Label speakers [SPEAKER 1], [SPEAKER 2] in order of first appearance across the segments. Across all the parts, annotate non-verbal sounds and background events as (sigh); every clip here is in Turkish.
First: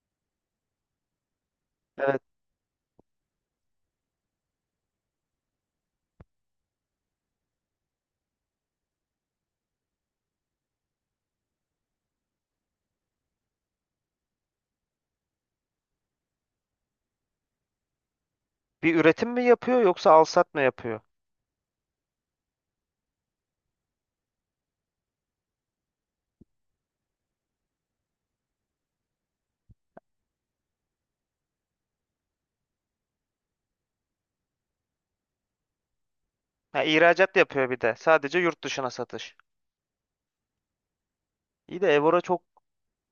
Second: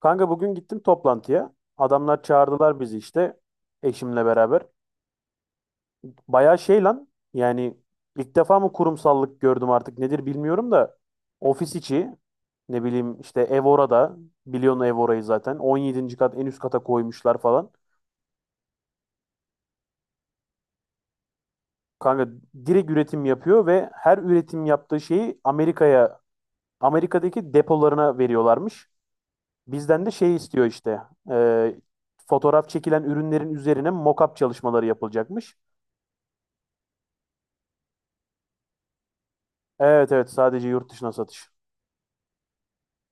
[SPEAKER 1] Kanka bugün gittim toplantıya.
[SPEAKER 2] Evet.
[SPEAKER 1] Adamlar çağırdılar bizi işte eşimle beraber. Bayağı şey lan yani ilk defa mı kurumsallık gördüm artık nedir bilmiyorum da ofis içi ne bileyim işte ev orada biliyorsun ev orayı zaten 17. kat en üst kata koymuşlar falan.
[SPEAKER 2] Bir üretim mi yapıyor yoksa alsat mı yapıyor?
[SPEAKER 1] Kanka direkt üretim yapıyor ve her üretim yaptığı şeyi Amerika'daki depolarına veriyorlarmış. Bizden de şey istiyor işte e, fotoğraf çekilen ürünlerin üzerine mock-up çalışmaları yapılacakmış.
[SPEAKER 2] Ha, ihracat yapıyor bir de. Sadece yurt dışına satış.
[SPEAKER 1] Evet, evet, sadece yurt dışına satış.
[SPEAKER 2] İyi de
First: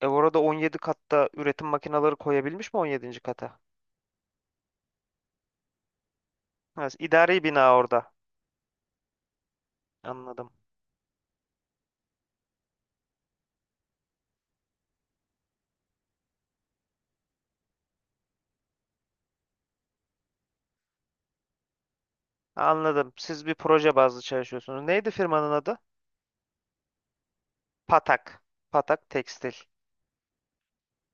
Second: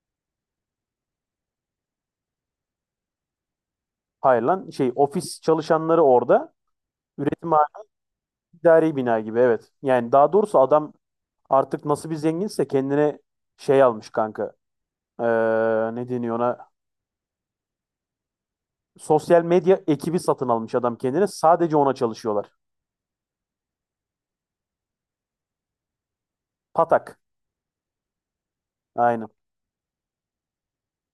[SPEAKER 2] Evora'da 17 katta üretim makineleri koyabilmiş mi 17. kata?
[SPEAKER 1] Hayır lan şey ofis çalışanları orada.
[SPEAKER 2] Ha, idari
[SPEAKER 1] Üretim
[SPEAKER 2] bina
[SPEAKER 1] hali
[SPEAKER 2] orada.
[SPEAKER 1] idari bina gibi evet. Yani daha
[SPEAKER 2] Anladım.
[SPEAKER 1] doğrusu adam artık nasıl bir zenginse kendine şey almış kanka. Ee, Ne deniyor ona? Sosyal medya ekibi satın almış adam kendine. Sadece ona çalışıyorlar.
[SPEAKER 2] Anladım. Siz bir proje bazlı çalışıyorsunuz. Neydi firmanın adı?
[SPEAKER 1] Patak.
[SPEAKER 2] Patak. Patak
[SPEAKER 1] Aynen.
[SPEAKER 2] Tekstil.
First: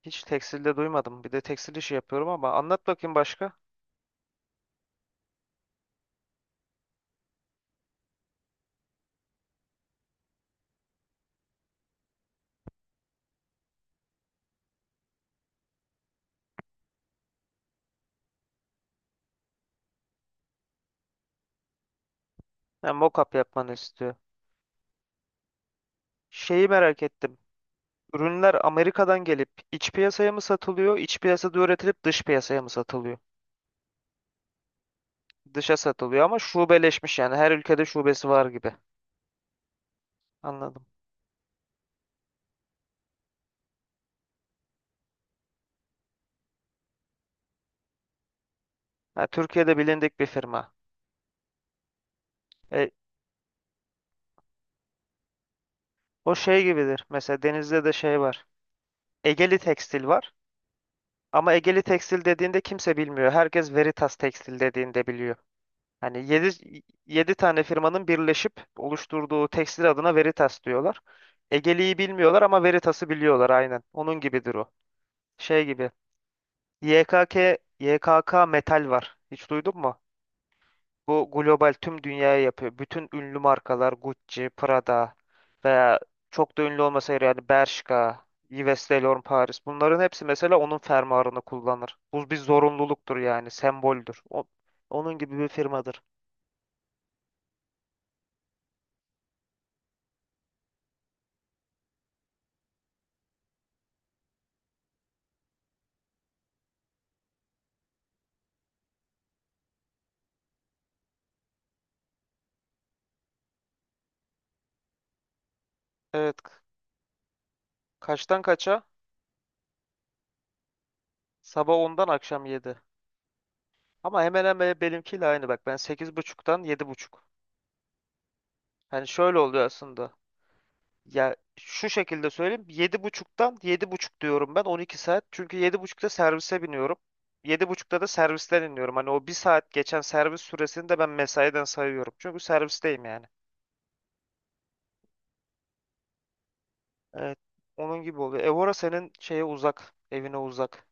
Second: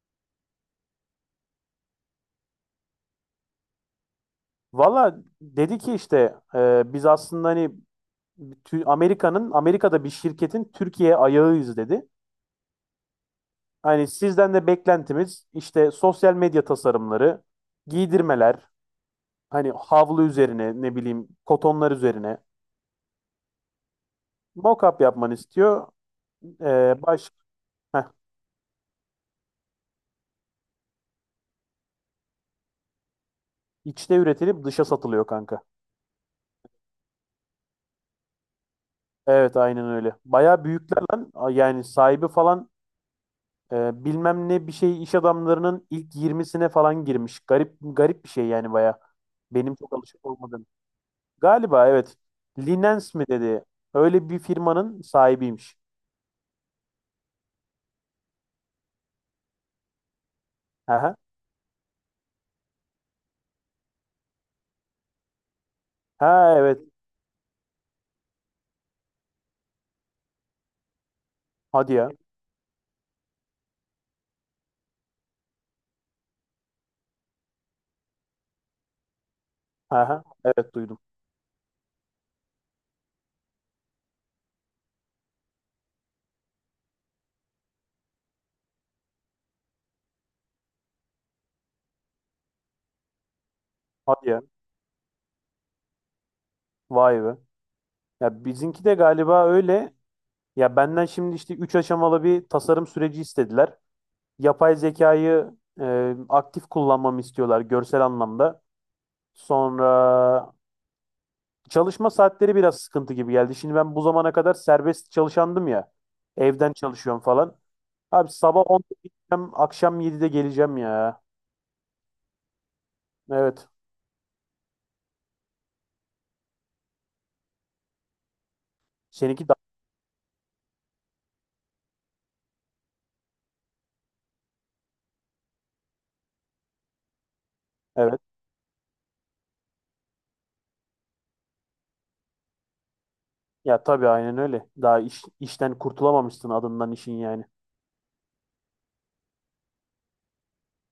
[SPEAKER 2] Hiç tekstilde duymadım. Bir de tekstil işi yapıyorum ama anlat bakayım başka.
[SPEAKER 1] Valla dedi ki işte biz aslında hani Amerika'da bir şirketin Türkiye ayağıyız dedi. Hani sizden de beklentimiz işte sosyal medya tasarımları, giydirmeler, hani havlu üzerine ne bileyim kotonlar üzerine
[SPEAKER 2] Ha, mock-up yapmanı istiyor.
[SPEAKER 1] mock-up yapmanı istiyor.
[SPEAKER 2] Şeyi merak
[SPEAKER 1] Ee, baş
[SPEAKER 2] ettim.
[SPEAKER 1] heh,
[SPEAKER 2] Ürünler Amerika'dan gelip iç piyasaya mı satılıyor, iç piyasada üretilip dış piyasaya mı satılıyor?
[SPEAKER 1] içte üretilip dışa satılıyor kanka.
[SPEAKER 2] Dışa satılıyor ama şubeleşmiş yani, her ülkede şubesi var gibi.
[SPEAKER 1] Evet aynen öyle. Bayağı
[SPEAKER 2] Anladım.
[SPEAKER 1] büyükler lan. Yani sahibi falan bilmem ne bir şey iş adamlarının ilk 20'sine falan girmiş. Garip garip bir şey yani bayağı.
[SPEAKER 2] Ha,
[SPEAKER 1] Benim
[SPEAKER 2] Türkiye'de
[SPEAKER 1] çok
[SPEAKER 2] bilindik bir
[SPEAKER 1] alışık olmadığım.
[SPEAKER 2] firma.
[SPEAKER 1] Galiba evet.
[SPEAKER 2] E,
[SPEAKER 1] Linens mi dedi. Öyle bir firmanın sahibiymiş.
[SPEAKER 2] o şey gibidir. Mesela Denizli'de de şey var. Egeli Tekstil var.
[SPEAKER 1] Aha.
[SPEAKER 2] Ama Egeli Tekstil dediğinde kimse bilmiyor. Herkes Veritas Tekstil dediğinde biliyor. Hani yedi
[SPEAKER 1] Ha, evet.
[SPEAKER 2] yedi tane firmanın birleşip oluşturduğu tekstil adına Veritas diyorlar.
[SPEAKER 1] Hadi
[SPEAKER 2] Egeli'yi
[SPEAKER 1] ya.
[SPEAKER 2] bilmiyorlar ama Veritas'ı biliyorlar, aynen. Onun gibidir o. Şey gibi. YKK, YKK Metal var. Hiç duydun mu?
[SPEAKER 1] Aha, evet, duydum.
[SPEAKER 2] Bu global tüm dünyaya yapıyor. Bütün ünlü markalar Gucci, Prada veya çok da ünlü olmasaydı yani Bershka, Yves Saint Laurent Paris. Bunların hepsi mesela onun fermuarını kullanır. Bu bir zorunluluktur yani, semboldür.
[SPEAKER 1] Hadi ya.
[SPEAKER 2] Onun gibi bir firmadır.
[SPEAKER 1] Vay be. Ya bizimki de galiba öyle. Ya benden şimdi işte 3 aşamalı bir tasarım süreci istediler. Yapay zekayı aktif kullanmamı istiyorlar görsel anlamda. Sonra çalışma saatleri biraz sıkıntı gibi geldi. Şimdi ben bu zamana kadar serbest çalışandım ya.
[SPEAKER 2] Evet.
[SPEAKER 1] Evden çalışıyorum falan. Abi
[SPEAKER 2] Kaçtan
[SPEAKER 1] sabah onda
[SPEAKER 2] kaça?
[SPEAKER 1] gideceğim, akşam 7'de geleceğim ya.
[SPEAKER 2] Sabah ondan akşam 7.
[SPEAKER 1] Evet.
[SPEAKER 2] Ama hemen hemen benimkiyle aynı bak. Ben sekiz buçuktan yedi buçuk. Yani şöyle
[SPEAKER 1] Seninki
[SPEAKER 2] oluyor
[SPEAKER 1] daha...
[SPEAKER 2] aslında. Ya şu şekilde söyleyeyim. Yedi buçuktan yedi buçuk diyorum ben 12 saat. Çünkü yedi buçukta servise biniyorum. Yedi buçukta da
[SPEAKER 1] Evet.
[SPEAKER 2] servisten iniyorum. Hani o bir saat geçen servis süresini de ben mesaiden sayıyorum. Çünkü servisteyim yani.
[SPEAKER 1] Ya tabii aynen öyle. Daha işten kurtulamamışsın adından işin
[SPEAKER 2] Evet.
[SPEAKER 1] yani.
[SPEAKER 2] Onun gibi oluyor. Evora senin şeye uzak. Evine uzak.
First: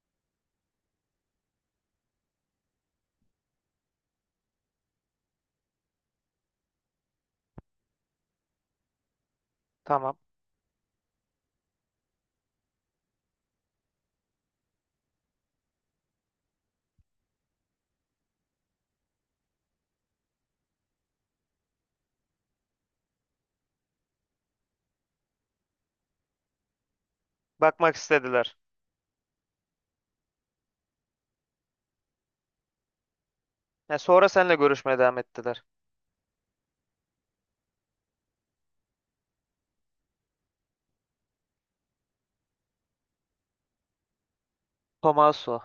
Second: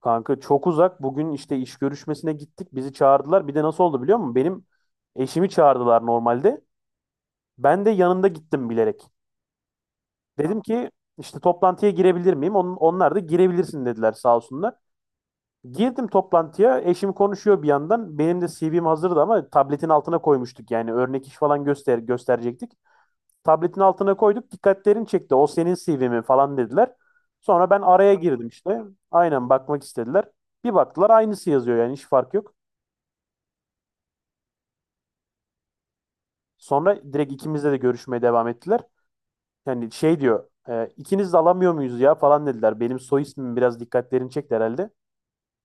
[SPEAKER 1] Kanka çok uzak. Bugün işte iş görüşmesine gittik. Bizi çağırdılar. Bir de nasıl oldu biliyor musun? Benim eşimi çağırdılar normalde. Ben de yanında gittim bilerek.
[SPEAKER 2] Tamam.
[SPEAKER 1] Dedim ki işte toplantıya girebilir miyim? Onlar da girebilirsin dediler sağ olsunlar. Girdim toplantıya. Eşim konuşuyor bir yandan. Benim de CV'm hazırdı ama tabletin altına koymuştuk. Yani örnek iş falan gösterecektik. Tabletin altına koyduk. Dikkatlerini çekti. O senin CV mi falan dediler. Sonra ben
[SPEAKER 2] Bakmak
[SPEAKER 1] araya girdim
[SPEAKER 2] istediler.
[SPEAKER 1] işte. Aynen, bakmak istediler. Bir baktılar aynısı yazıyor yani hiç fark yok.
[SPEAKER 2] Ya sonra seninle görüşmeye devam ettiler.
[SPEAKER 1] Sonra direkt ikimizle de görüşmeye devam ettiler. Yani şey diyor ikiniz de alamıyor muyuz ya falan dediler. Benim soy ismim biraz dikkatlerini çekti herhalde.
[SPEAKER 2] Tomaso.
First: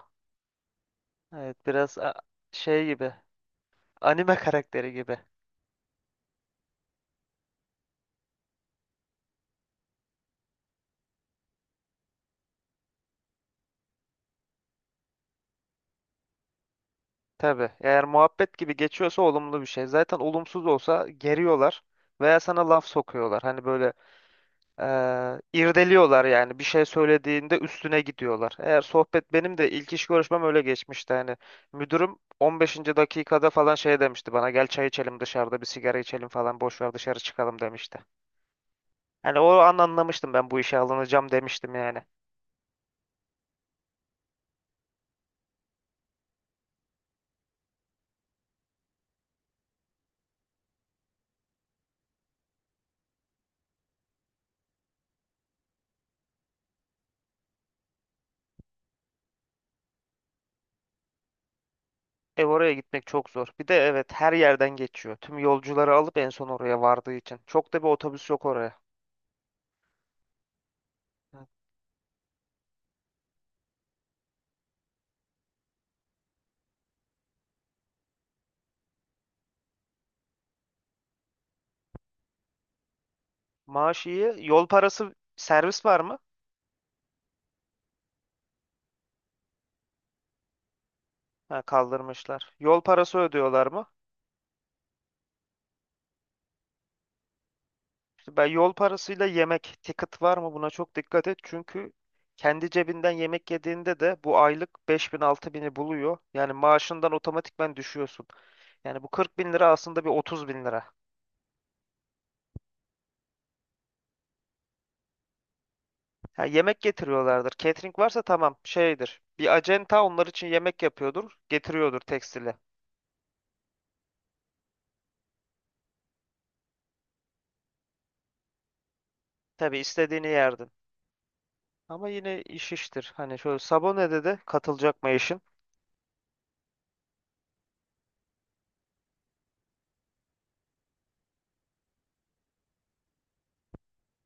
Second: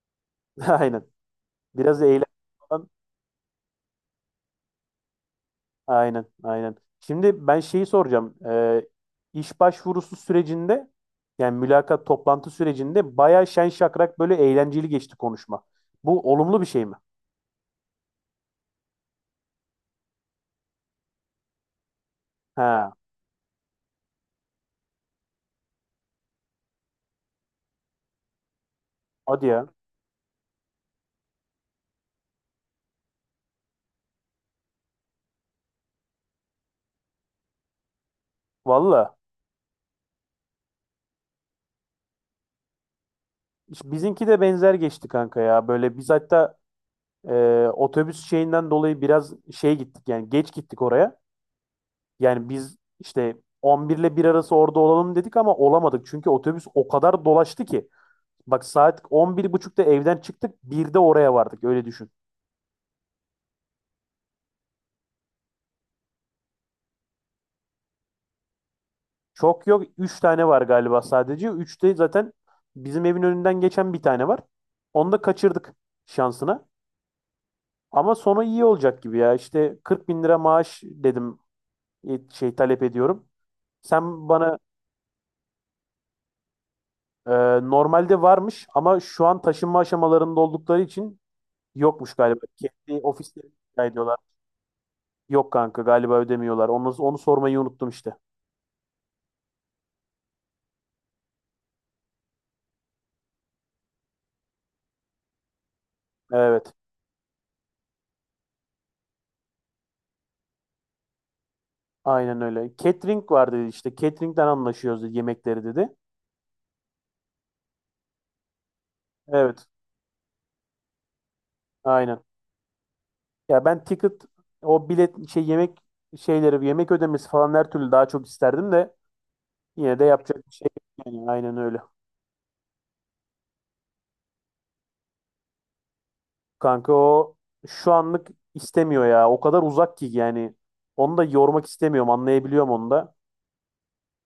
[SPEAKER 1] (laughs) Aynen.
[SPEAKER 2] Evet, biraz
[SPEAKER 1] Biraz da eğlen.
[SPEAKER 2] şey gibi. Anime karakteri gibi.
[SPEAKER 1] Aynen, aynen. Şimdi ben şeyi soracağım. İş başvurusu sürecinde yani mülakat toplantı sürecinde bayağı şen şakrak böyle eğlenceli geçti konuşma. Bu olumlu bir şey mi?
[SPEAKER 2] Tabii. Eğer muhabbet gibi geçiyorsa olumlu bir şey. Zaten olumsuz olsa geriyorlar veya sana laf
[SPEAKER 1] Ha,
[SPEAKER 2] sokuyorlar. Hani böyle, irdeliyorlar yani, bir şey söylediğinde üstüne gidiyorlar. Eğer sohbet
[SPEAKER 1] hadi
[SPEAKER 2] benim
[SPEAKER 1] ya.
[SPEAKER 2] de ilk iş görüşmem öyle geçmişti. Hani müdürüm 15. dakikada falan şey demişti bana, gel çay içelim, dışarıda bir sigara içelim falan, boş ver dışarı çıkalım demişti.
[SPEAKER 1] Valla.
[SPEAKER 2] Hani o an anlamıştım, ben bu işe alınacağım demiştim yani.
[SPEAKER 1] Bizimki de benzer geçti kanka ya. Böyle biz hatta otobüs şeyinden dolayı biraz şey gittik yani geç gittik oraya. Yani biz işte 11 ile 1 arası orada olalım dedik ama olamadık. Çünkü otobüs o kadar dolaştı ki. Bak saat 11.30'da evden çıktık. 1'de oraya vardık. Öyle düşün.
[SPEAKER 2] E oraya gitmek çok zor. Bir de evet, her yerden geçiyor. Tüm yolcuları alıp en son oraya vardığı için. Çok da bir otobüs yok oraya.
[SPEAKER 1] Çok yok. Üç tane var galiba
[SPEAKER 2] Ha.
[SPEAKER 1] sadece. Üçte zaten bizim evin önünden geçen bir tane var. Onu da kaçırdık şansına. Ama sonu iyi olacak gibi ya. İşte 40 bin lira maaş dedim şey talep ediyorum.
[SPEAKER 2] Maaş
[SPEAKER 1] Sen
[SPEAKER 2] iyi.
[SPEAKER 1] bana
[SPEAKER 2] Yol parası, servis var mı?
[SPEAKER 1] e, normalde varmış ama şu an taşınma aşamalarında oldukları için
[SPEAKER 2] Ha,
[SPEAKER 1] yokmuş galiba.
[SPEAKER 2] kaldırmışlar. Yol
[SPEAKER 1] Kendi
[SPEAKER 2] parası
[SPEAKER 1] ofisleri
[SPEAKER 2] ödüyorlar
[SPEAKER 1] rica
[SPEAKER 2] mı?
[SPEAKER 1] ediyorlar. Yok kanka galiba ödemiyorlar. Onu sormayı unuttum işte.
[SPEAKER 2] İşte ben yol parasıyla yemek, ticket var mı? Buna çok dikkat et. Çünkü kendi cebinden yemek yediğinde de bu aylık beş bin altı bini buluyor. Yani
[SPEAKER 1] Evet.
[SPEAKER 2] maaşından otomatikmen düşüyorsun. Yani bu 40.000 lira aslında bir 30.000 lira.
[SPEAKER 1] Aynen öyle. Catering var dedi işte. Catering'den anlaşıyoruz dedi, yemekleri dedi.
[SPEAKER 2] Ha, yemek getiriyorlardır. Catering varsa tamam şeydir. Bir
[SPEAKER 1] Evet.
[SPEAKER 2] acenta onlar için yemek yapıyordur. Getiriyordur
[SPEAKER 1] Aynen.
[SPEAKER 2] tekstili.
[SPEAKER 1] Ya ben ticket o bilet şey yemek şeyleri yemek ödemesi falan her türlü daha çok isterdim de
[SPEAKER 2] Tabii
[SPEAKER 1] yine de
[SPEAKER 2] istediğini
[SPEAKER 1] yapacak bir şey
[SPEAKER 2] yerdin.
[SPEAKER 1] yok yani. Aynen öyle.
[SPEAKER 2] Ama yine iş iştir. Hani şöyle, Sabone'de de katılacak mı eşin?
[SPEAKER 1] Kanka o şu anlık istemiyor ya. O kadar uzak ki yani. Onu da yormak istemiyorum. Anlayabiliyorum onu da.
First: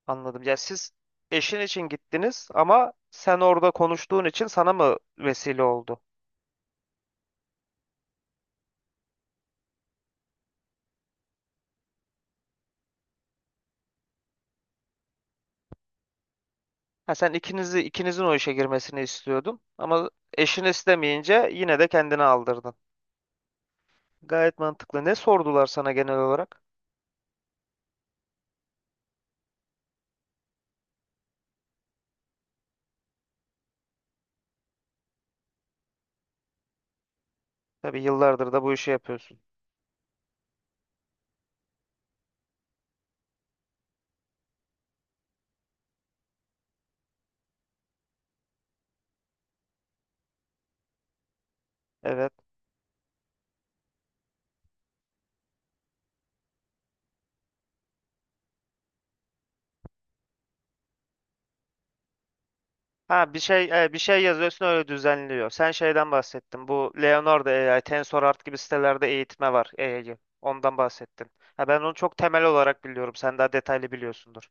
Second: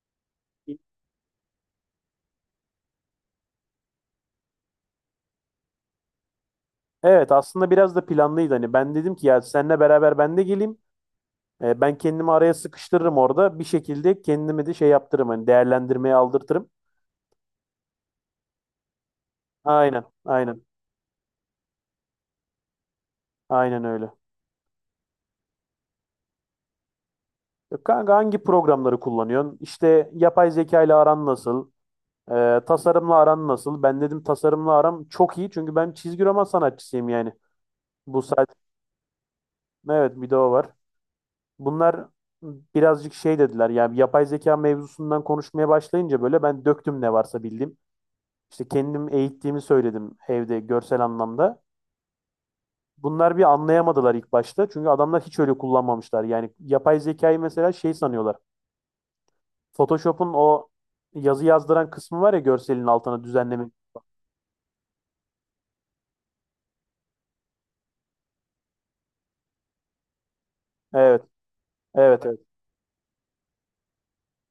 [SPEAKER 2] Anladım. Ya siz eşin için gittiniz ama sen orada konuştuğun için sana mı vesile oldu?
[SPEAKER 1] Evet aslında biraz da planlıydı. Hani ben dedim ki ya seninle beraber ben de geleyim. Ben kendimi araya sıkıştırırım orada. Bir şekilde kendimi de şey yaptırırım. Hani değerlendirmeye aldırtırım.
[SPEAKER 2] Ha, sen ikinizi ikinizin o işe girmesini istiyordun
[SPEAKER 1] Aynen,
[SPEAKER 2] ama eşin
[SPEAKER 1] aynen.
[SPEAKER 2] istemeyince yine de kendini aldırdın.
[SPEAKER 1] Aynen öyle.
[SPEAKER 2] Gayet mantıklı. Ne sordular sana genel olarak?
[SPEAKER 1] Kanka hangi programları kullanıyorsun? İşte yapay zeka ile aran nasıl? Tasarımla aran nasıl? Ben dedim tasarımla aram çok iyi. Çünkü ben çizgi roman sanatçısıyım yani.
[SPEAKER 2] Tabii
[SPEAKER 1] Bu saat.
[SPEAKER 2] yıllardır da bu işi yapıyorsun.
[SPEAKER 1] Evet bir de o var. Bunlar birazcık şey dediler. Yani yapay zeka mevzusundan konuşmaya başlayınca böyle ben döktüm ne varsa bildiğim. İşte kendim eğittiğimi söyledim evde görsel anlamda.
[SPEAKER 2] Evet.
[SPEAKER 1] Bunlar bir anlayamadılar ilk başta. Çünkü adamlar hiç öyle kullanmamışlar. Yani yapay zekayı mesela şey sanıyorlar. Photoshop'un o yazı yazdıran kısmı var ya görselin altına
[SPEAKER 2] Ha
[SPEAKER 1] düzenleme.
[SPEAKER 2] bir şey yazıyorsun, öyle düzenliyor. Sen şeyden bahsettin. Bu Leonardo AI, TensorRT gibi sitelerde eğitme var AI'yı. Ondan
[SPEAKER 1] Evet,
[SPEAKER 2] bahsettin. Ha, ben onu çok
[SPEAKER 1] evet, evet.
[SPEAKER 2] temel olarak biliyorum. Sen daha detaylı biliyorsundur.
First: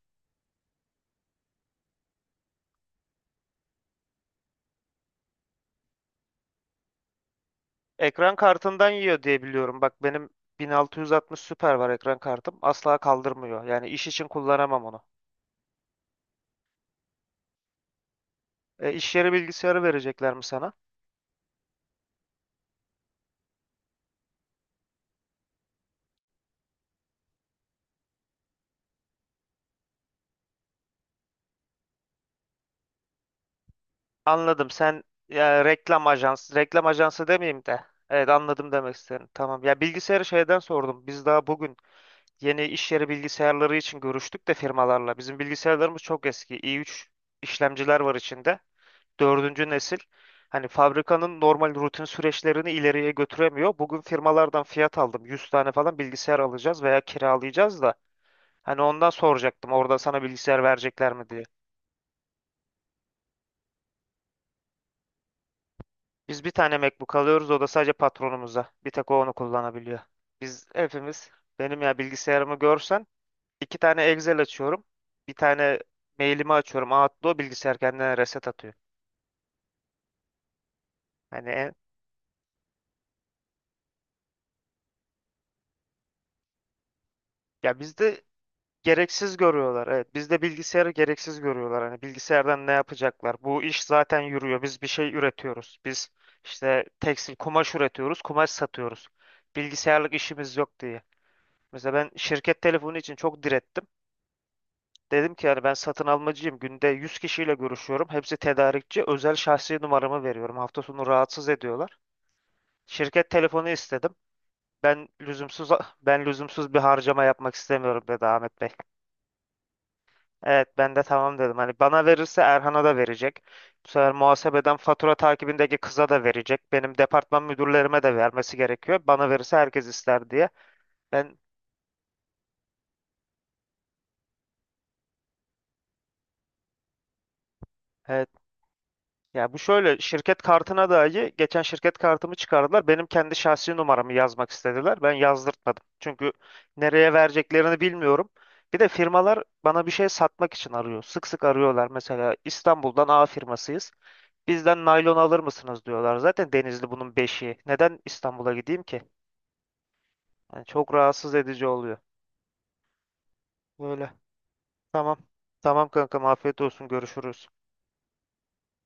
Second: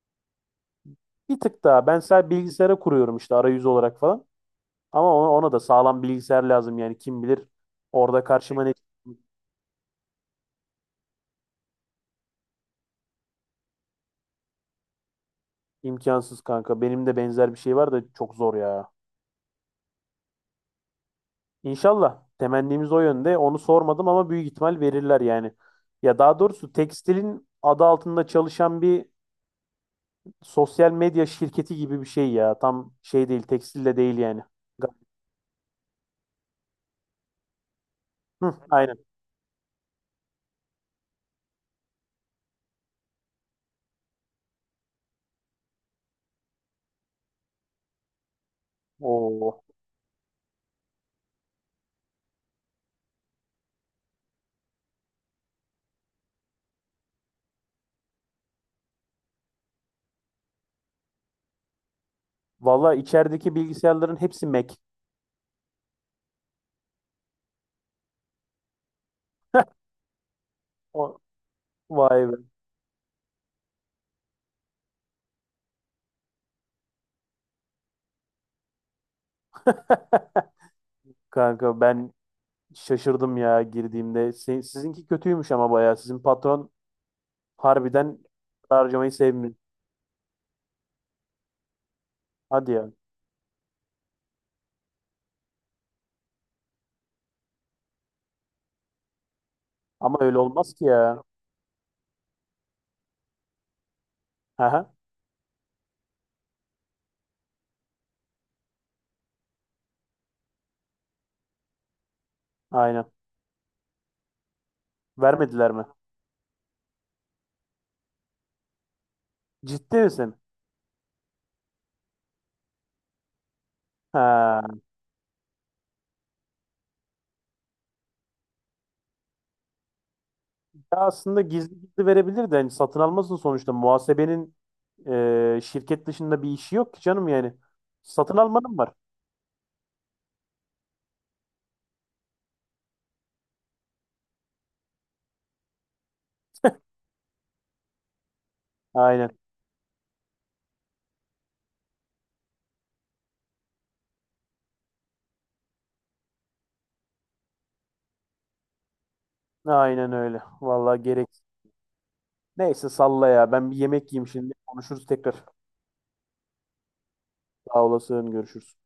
[SPEAKER 1] Bir tık daha. Ben sadece bilgisayara kuruyorum işte arayüz olarak falan. Ama ona da sağlam bilgisayar lazım yani kim bilir orada
[SPEAKER 2] Ekran
[SPEAKER 1] karşıma ne
[SPEAKER 2] kartından yiyor
[SPEAKER 1] çıkacak.
[SPEAKER 2] diye biliyorum. Bak benim 1660 Super var ekran kartım. Asla kaldırmıyor. Yani iş için kullanamam onu.
[SPEAKER 1] İmkansız kanka. Benim de benzer bir şey var da çok zor ya.
[SPEAKER 2] E, iş yeri bilgisayarı verecekler mi sana?
[SPEAKER 1] İnşallah temennimiz o yönde. Onu sormadım ama büyük ihtimal verirler yani. Ya daha doğrusu tekstilin adı altında çalışan bir sosyal medya şirketi gibi bir şey ya. Tam şey değil, tekstil de değil yani.
[SPEAKER 2] Anladım.
[SPEAKER 1] Ga-
[SPEAKER 2] Ya, reklam ajansı, reklam ajansı demeyeyim de. Evet,
[SPEAKER 1] Hı,
[SPEAKER 2] anladım demek
[SPEAKER 1] aynen.
[SPEAKER 2] istedim. Tamam. Ya bilgisayarı şeyden sordum. Biz daha bugün yeni iş yeri bilgisayarları için görüştük de firmalarla. Bizim bilgisayarlarımız çok eski. i3 işlemciler var içinde.
[SPEAKER 1] Oo.
[SPEAKER 2] Dördüncü nesil. Hani fabrikanın normal rutin süreçlerini ileriye götüremiyor. Bugün firmalardan fiyat aldım. 100 tane falan bilgisayar alacağız veya kiralayacağız da. Hani ondan soracaktım orada, sana bilgisayar verecekler mi diye.
[SPEAKER 1] Valla içerideki bilgisayarların hepsi Mac.
[SPEAKER 2] Biz bir tane MacBook alıyoruz, o da sadece patronumuza. Bir tek o onu kullanabiliyor. Biz
[SPEAKER 1] O,
[SPEAKER 2] hepimiz, benim ya
[SPEAKER 1] vay be.
[SPEAKER 2] bilgisayarımı görsen, İki tane Excel açıyorum. Bir tane mailimi açıyorum. Outlook bilgisayar kendine reset atıyor.
[SPEAKER 1] (laughs)
[SPEAKER 2] Hani
[SPEAKER 1] Kanka ben şaşırdım ya girdiğimde. Sizinki kötüymüş ama bayağı. Sizin patron
[SPEAKER 2] ya
[SPEAKER 1] harbiden
[SPEAKER 2] bizde
[SPEAKER 1] harcamayı
[SPEAKER 2] gereksiz
[SPEAKER 1] sevmiyor.
[SPEAKER 2] görüyorlar. Evet, bizde bilgisayarı gereksiz görüyorlar. Hani bilgisayardan ne
[SPEAKER 1] Hadi ya.
[SPEAKER 2] yapacaklar? Bu iş zaten yürüyor. Biz bir şey üretiyoruz. Biz işte tekstil kumaş üretiyoruz, kumaş satıyoruz. Bilgisayarlık
[SPEAKER 1] Ama öyle
[SPEAKER 2] işimiz
[SPEAKER 1] olmaz
[SPEAKER 2] yok
[SPEAKER 1] ki
[SPEAKER 2] diye.
[SPEAKER 1] ya.
[SPEAKER 2] Mesela ben şirket telefonu için çok direttim.
[SPEAKER 1] Aha,
[SPEAKER 2] Dedim ki yani ben satın almacıyım. Günde 100 kişiyle görüşüyorum. Hepsi tedarikçi. Özel şahsi numaramı veriyorum. Hafta sonu rahatsız ediyorlar.
[SPEAKER 1] aynen.
[SPEAKER 2] Şirket telefonu istedim. Ben lüzumsuz
[SPEAKER 1] Vermediler mi?
[SPEAKER 2] (laughs) Ben lüzumsuz bir harcama yapmak istemiyorum dedi Ahmet Bey.
[SPEAKER 1] Ciddi misin?
[SPEAKER 2] Evet, ben de tamam dedim. Hani bana verirse Erhan'a da verecek. Bu sefer
[SPEAKER 1] Ha.
[SPEAKER 2] muhasebeden fatura takibindeki kıza da verecek. Benim departman müdürlerime de vermesi gerekiyor. Bana verirse herkes ister diye.
[SPEAKER 1] Ya
[SPEAKER 2] Ben
[SPEAKER 1] aslında gizli gizli verebilir de hani satın almasın sonuçta. Muhasebenin şirket dışında bir işi yok ki canım yani.
[SPEAKER 2] evet.
[SPEAKER 1] Satın almanın var.
[SPEAKER 2] Ya bu şöyle, şirket kartına dahi geçen şirket kartımı çıkardılar. Benim kendi şahsi numaramı yazmak istediler. Ben yazdırtmadım. Çünkü nereye vereceklerini bilmiyorum. Bir de
[SPEAKER 1] Aynen.
[SPEAKER 2] firmalar bana bir şey satmak için arıyor. Sık sık arıyorlar. Mesela İstanbul'dan A firmasıyız, bizden naylon alır mısınız diyorlar. Zaten Denizli bunun beşiği. Neden İstanbul'a gideyim ki?
[SPEAKER 1] Aynen öyle.
[SPEAKER 2] Yani çok
[SPEAKER 1] Vallahi
[SPEAKER 2] rahatsız
[SPEAKER 1] gerekli.
[SPEAKER 2] edici oluyor.
[SPEAKER 1] Neyse salla ya. Ben bir
[SPEAKER 2] Böyle.
[SPEAKER 1] yemek yiyeyim şimdi. Konuşuruz
[SPEAKER 2] Tamam.
[SPEAKER 1] tekrar.
[SPEAKER 2] Tamam kankam, afiyet olsun. Görüşürüz.
[SPEAKER 1] Sağ olasın. Görüşürüz.